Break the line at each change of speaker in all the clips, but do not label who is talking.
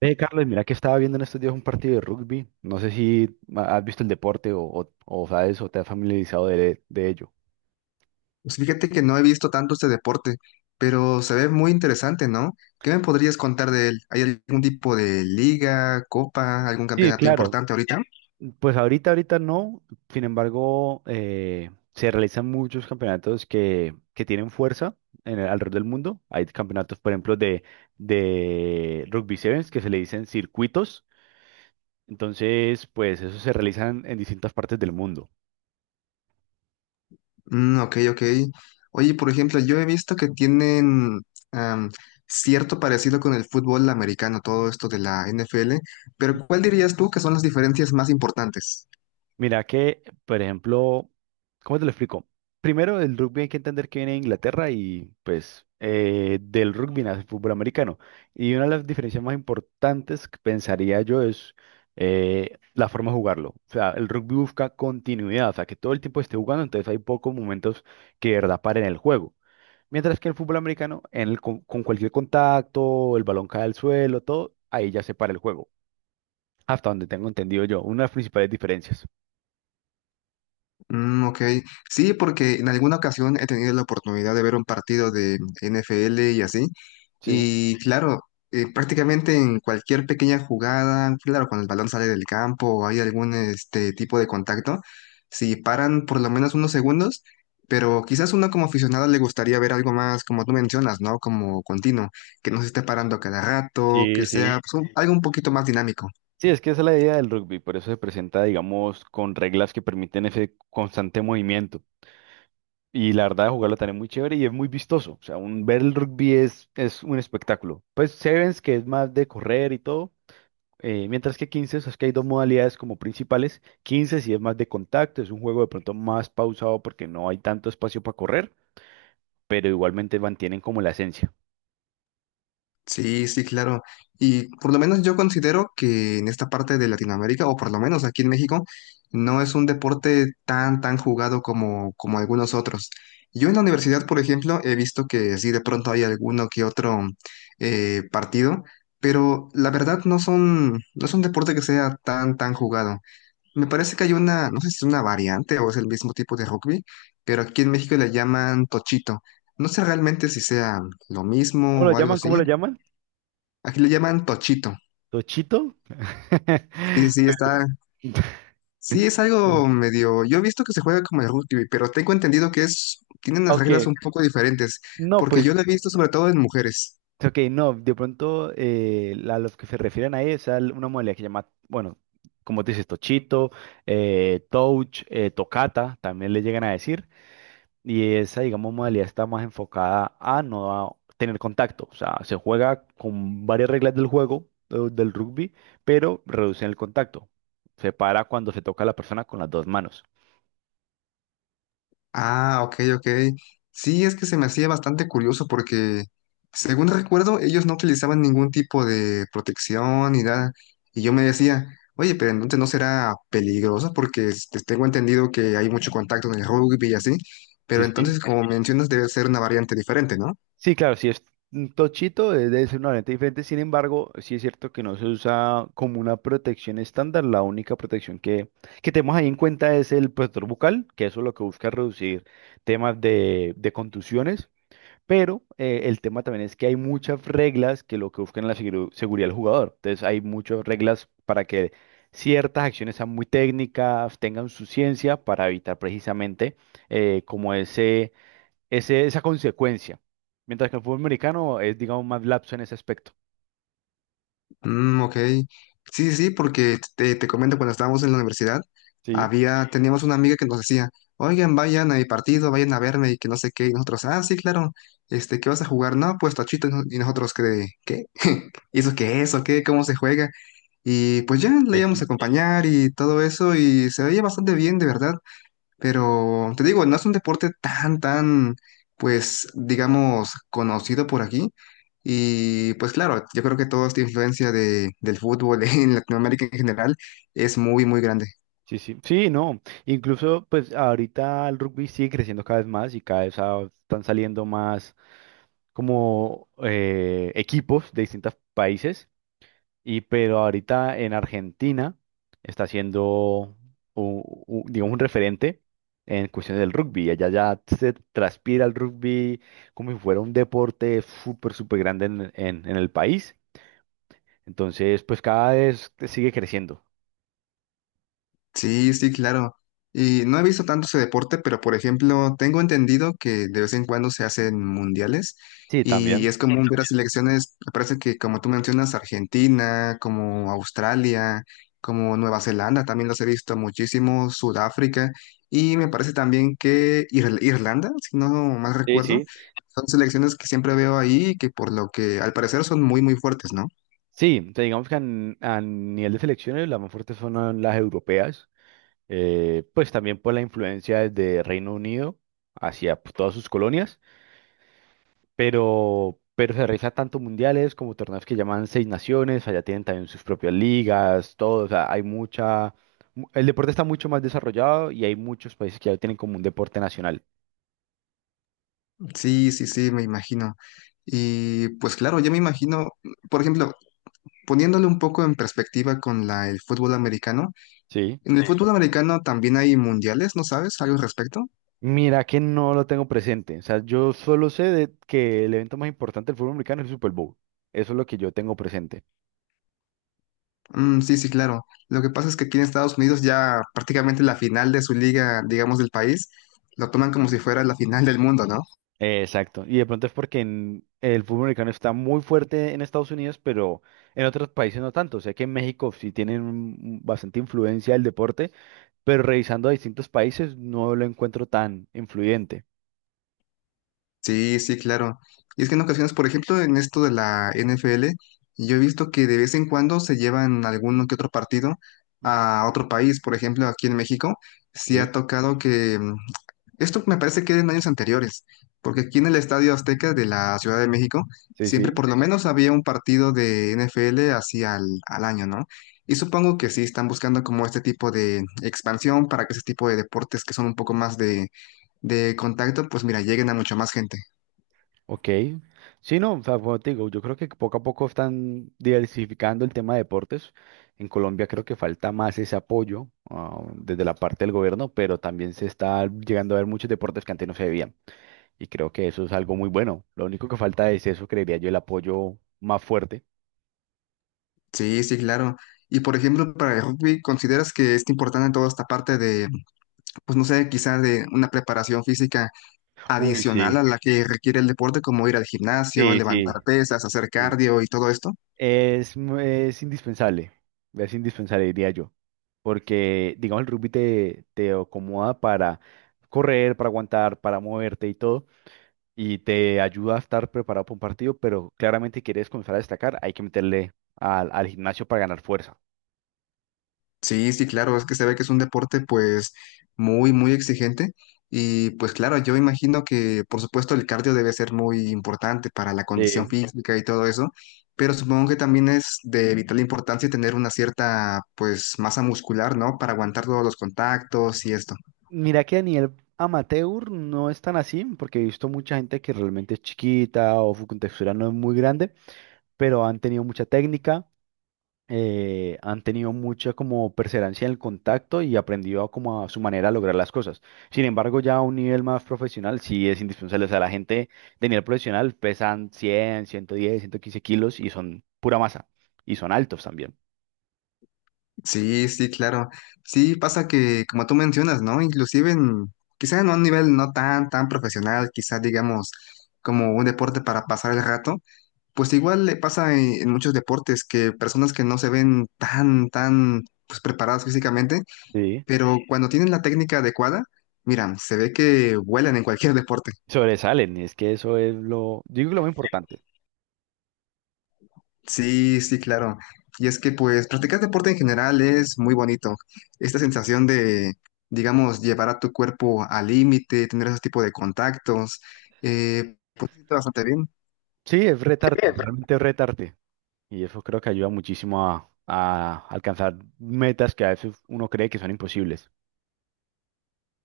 Ve, Carlos, mira que estaba viendo en estos días un partido de rugby. No sé si has visto el deporte o sabes o te has familiarizado de ello.
Pues fíjate que no he visto tanto este deporte, pero se ve muy interesante, ¿no? ¿Qué me podrías contar de él? ¿Hay algún tipo de liga, copa, algún
Sí,
campeonato
claro.
importante ahorita?
Pues ahorita no. Sin embargo, se realizan muchos campeonatos que tienen fuerza en alrededor del mundo. Hay campeonatos, por ejemplo, de rugby sevens que se le dicen circuitos. Entonces, pues esos se realizan en distintas partes del mundo.
Mm, ok, ok. Oye, por ejemplo, yo he visto que tienen am, cierto parecido con el fútbol americano, todo esto de la NFL, pero ¿cuál dirías tú que son las diferencias más importantes?
Mira que, por ejemplo, ¿cómo te lo explico? Primero, el rugby hay que entender que viene de Inglaterra y pues del rugby nace el fútbol americano. Y una de las diferencias más importantes que pensaría yo es la forma de jugarlo. O sea, el rugby busca continuidad, o sea, que todo el tiempo esté jugando, entonces hay pocos momentos que de verdad paren el juego. Mientras que el fútbol americano, en el con cualquier contacto, el balón cae al suelo, todo, ahí ya se para el juego. Hasta donde tengo entendido yo, una de las principales diferencias.
Mm, ok, sí, porque en alguna ocasión he tenido la oportunidad de ver un partido de NFL y así,
Sí.
y claro, prácticamente en cualquier pequeña jugada, claro, cuando el balón sale del campo o hay algún este tipo de contacto, si paran por lo menos unos segundos, pero quizás uno como aficionado le gustaría ver algo más, como tú mencionas, ¿no? Como continuo, que no se esté parando cada rato, que
Sí, sí.
sea pues, algo un poquito más dinámico.
Sí, es que esa es la idea del rugby, por eso se presenta, digamos, con reglas que permiten ese constante movimiento. Y la verdad, jugarlo también es muy chévere y es muy vistoso. O sea, ver el rugby es un espectáculo. Pues Sevens, que es más de correr y todo, mientras que 15, es que hay dos modalidades como principales. 15 sí es más de contacto, es un juego de pronto más pausado porque no hay tanto espacio para correr, pero igualmente mantienen como la esencia.
Sí, sí, claro. Y por lo menos yo considero que en esta parte de Latinoamérica, o por lo menos aquí en México, no es un deporte tan, tan jugado como, como algunos otros. Yo en la universidad, por ejemplo, he visto que sí, de pronto hay alguno que otro partido, pero la verdad no son, no es un deporte que sea tan, tan jugado. Me parece que hay una, no sé si es una variante o es el mismo tipo de rugby, pero aquí en México le llaman tochito. No sé realmente si sea lo
¿Cómo
mismo
lo
o algo
llaman?
así.
¿Cómo lo llaman?
Aquí le llaman tochito.
¿Tochito?
Sí, sí, está. Sí, es algo medio. Yo he visto que se juega como el rugby, pero tengo entendido que es. Tienen las
Ok,
reglas un poco diferentes,
no,
porque
pues,
yo lo he visto sobre todo en mujeres.
ok, no, de pronto a los que se refieren ahí es a una modalidad que llama, bueno, como te dices, Tochito, Touch, Tocata, también le llegan a decir, y esa, digamos, modalidad está más enfocada a no a tener contacto, o sea, se juega con varias reglas del juego, del rugby, pero reducen el contacto, se para cuando se toca a la persona con las dos manos.
Ah, ok, ok. Sí, es que se me hacía bastante curioso porque, según recuerdo, ellos no utilizaban ningún tipo de protección ni nada. Y yo me decía, oye, pero entonces no será peligroso porque este, tengo entendido que hay mucho contacto en el rugby y así.
Sí,
Pero
sí.
entonces, como mencionas, debe ser una variante diferente, ¿no?
Sí, claro, si es un tochito, es debe ser una lente diferente. Sin embargo, sí es cierto que no se usa como una protección estándar. La única protección que tenemos ahí en cuenta es el protector bucal, que eso lo que busca es reducir temas de contusiones. Pero el tema también es que hay muchas reglas que lo que buscan es la seguridad del jugador. Entonces, hay muchas reglas para que ciertas acciones sean muy técnicas, tengan su ciencia para evitar precisamente como esa consecuencia. Mientras que el fútbol americano es, digamos, más lapso en ese aspecto.
Mm, ok. Sí, sí, porque te comento, cuando estábamos en la universidad,
Sí,
había, teníamos una amiga que nos decía, oigan, vayan a mi partido, vayan a verme y que no sé qué, y nosotros, ah, sí, claro, este, ¿qué vas a jugar? No, pues tachito, y no- y nosotros, ¿qué? ¿Qué? ¿Y eso qué es? ¿O qué? ¿Cómo se juega? Y pues ya le
eh,
íbamos a
sí.
acompañar y todo eso, y se veía bastante bien, de verdad. Pero te digo, no es un deporte tan, tan, pues, digamos, conocido por aquí. Y pues claro, yo creo que toda esta influencia de, del fútbol en Latinoamérica en general es muy, muy grande.
Sí, sí. Sí, no. Incluso, pues ahorita el rugby sigue creciendo cada vez más y cada vez están saliendo más como equipos de distintos países. Y pero ahorita en Argentina está siendo, digamos, un referente en cuestiones del rugby. Allá ya se transpira el rugby como si fuera un deporte súper, súper grande en en el país. Entonces, pues cada vez sigue creciendo.
Sí, sí, claro. Y no he visto tanto ese deporte, pero por ejemplo, tengo entendido que de vez en cuando se hacen mundiales
Sí,
y
también.
es común ver a selecciones, me parece que como tú mencionas, Argentina, como Australia, como Nueva Zelanda, también los he visto muchísimo, Sudáfrica y me parece también que Irlanda, si no mal
Sí,
recuerdo,
sí.
son selecciones que siempre veo ahí y que por lo que al parecer son muy, muy fuertes, ¿no?
Sí, o sea, digamos que a nivel de selecciones las más fuertes son las europeas, pues también por la influencia desde Reino Unido hacia pues, todas sus colonias, pero se realiza tanto mundiales como torneos que llaman Seis Naciones, allá tienen también sus propias ligas, todo, o sea, hay mucha... El deporte está mucho más desarrollado y hay muchos países que ya lo tienen como un deporte nacional.
Sí, sí, sí, me imagino. Y pues claro, yo me imagino, por ejemplo, poniéndole un poco en perspectiva con la, el fútbol americano,
Sí.
en el Sí. fútbol americano también hay mundiales, ¿no sabes algo al respecto?
Mira que no lo tengo presente. O sea, yo solo sé de que el evento más importante del fútbol americano es el Super Bowl. Eso es lo que yo tengo presente.
Mm, sí, sí, claro. Lo que pasa es que aquí en Estados Unidos ya prácticamente la final de su liga, digamos, del país, lo toman como si fuera la final del mundo, ¿no?
Exacto. Y de pronto es porque el fútbol americano está muy fuerte en Estados Unidos, pero en otros países no tanto. Sé que en México sí tienen un bastante influencia del deporte, pero revisando a distintos países no lo encuentro tan influyente.
Sí, sí, claro. Y es que en ocasiones, por ejemplo, en esto de la NFL, yo he visto que de vez en cuando se llevan alguno que otro partido
Mm.
a otro país. Por ejemplo, aquí en México, sí ha
Sí,
tocado que... mm, esto me parece que era en años anteriores, porque aquí en el Estadio Azteca de la Ciudad de México,
sí,
siempre
sí.
por lo menos había un partido de NFL así al, al año, ¿no? Y supongo que sí están buscando como este tipo de expansión para que ese tipo de deportes que son un poco más de contacto, pues mira, lleguen a mucho más gente.
Ok. Sí, no, o sea, como te digo, yo creo que poco a poco están diversificando el tema de deportes. En Colombia creo que falta más ese apoyo, desde la parte del gobierno, pero también se está llegando a ver muchos deportes que antes no se veían. Y creo que eso es algo muy bueno. Lo único que falta es eso, creería yo, el apoyo más fuerte.
Sí, sí, claro. Y por ejemplo, para el rugby, ¿consideras que es importante toda esta parte de, pues no sé, quizás de una preparación física
Uy,
adicional
sí,
a la que requiere el deporte, como ir al gimnasio,
sí,
levantar
sí,
pesas, hacer
sí,
cardio y todo esto?
es, es indispensable, diría yo, porque, digamos, el rugby te acomoda para correr, para aguantar, para moverte y todo, y te ayuda a estar preparado para un partido, pero claramente quieres comenzar a destacar, hay que meterle al gimnasio para ganar fuerza.
Sí, sí, claro, es que se ve que es un deporte pues muy, muy exigente y pues claro, yo imagino que por supuesto el cardio debe ser muy importante para la condición
Sí.
física y todo eso, pero supongo que también es de vital importancia tener una cierta pues masa muscular, ¿no? Para aguantar todos los contactos y esto.
Mira que a nivel amateur no es tan así, porque he visto mucha gente que realmente es chiquita o su contextura no es muy grande, pero han tenido mucha técnica han tenido mucha como perseverancia en el contacto y aprendido como a su manera a lograr las cosas. Sin embargo, ya a un nivel más profesional sí es indispensable. O sea, la gente de nivel profesional pesan cien ciento diez ciento quince kilos y son pura masa. Y son altos también.
Sí, sí, claro. Sí, pasa que como tú mencionas, ¿no? Inclusive en, quizá en un nivel no tan, tan profesional, quizá digamos como un deporte para pasar el rato. Pues igual le pasa en muchos deportes que personas que no se ven tan, tan pues, preparadas físicamente,
Sí.
pero cuando tienen la técnica adecuada, mira, se ve que vuelan en cualquier deporte.
Sobresalen. Y es que eso es lo, digo que lo más importante.
Sí, sí, claro. Y es que pues practicar deporte en general es muy bonito. Esta sensación de, digamos, llevar a tu cuerpo al límite, tener ese tipo de contactos, pues se siente bastante bien.
Sí, es retarte, realmente es retarte. Y eso creo que ayuda muchísimo a alcanzar metas que a veces uno cree que son imposibles.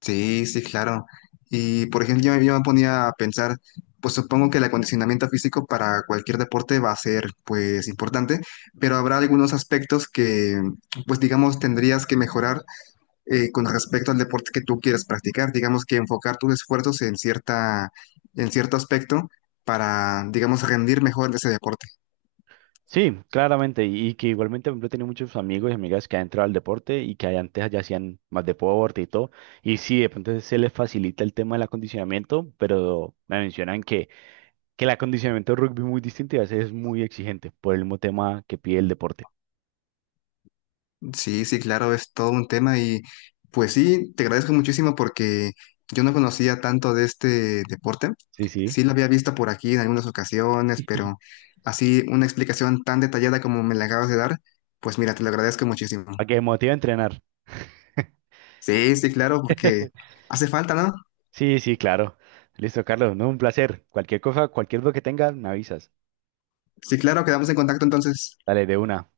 Sí, sí, claro. Y por ejemplo, yo me ponía a pensar, pues supongo que el acondicionamiento físico para cualquier deporte va a ser pues importante, pero habrá algunos aspectos que pues digamos tendrías que mejorar con respecto al deporte que tú quieres practicar, digamos que enfocar tus esfuerzos en cierta, en cierto aspecto para digamos rendir mejor en ese deporte.
Sí, claramente, y que igualmente, por ejemplo, he tenido muchos amigos y amigas que han entrado al deporte y que ahí antes ya hacían más deporte y todo, y sí, de pronto se les facilita el tema del acondicionamiento, pero me mencionan que el acondicionamiento de rugby es muy distinto y a veces es muy exigente por el mismo tema que pide el deporte.
Sí, sí, claro, es todo un tema y pues sí, te agradezco muchísimo porque yo no conocía tanto de este deporte.
Sí, sí,
Sí lo había visto por aquí en algunas ocasiones, pero así una explicación tan detallada como me la acabas de dar, pues mira, te lo agradezco muchísimo.
para que me motive a entrenar.
Sí, sí, claro, porque hace falta, ¿no?
Sí, sí, claro. Listo, Carlos, no, un placer. Cualquier cosa, cualquier duda que tengas, me avisas.
Sí, claro, quedamos en contacto entonces.
Dale, de una.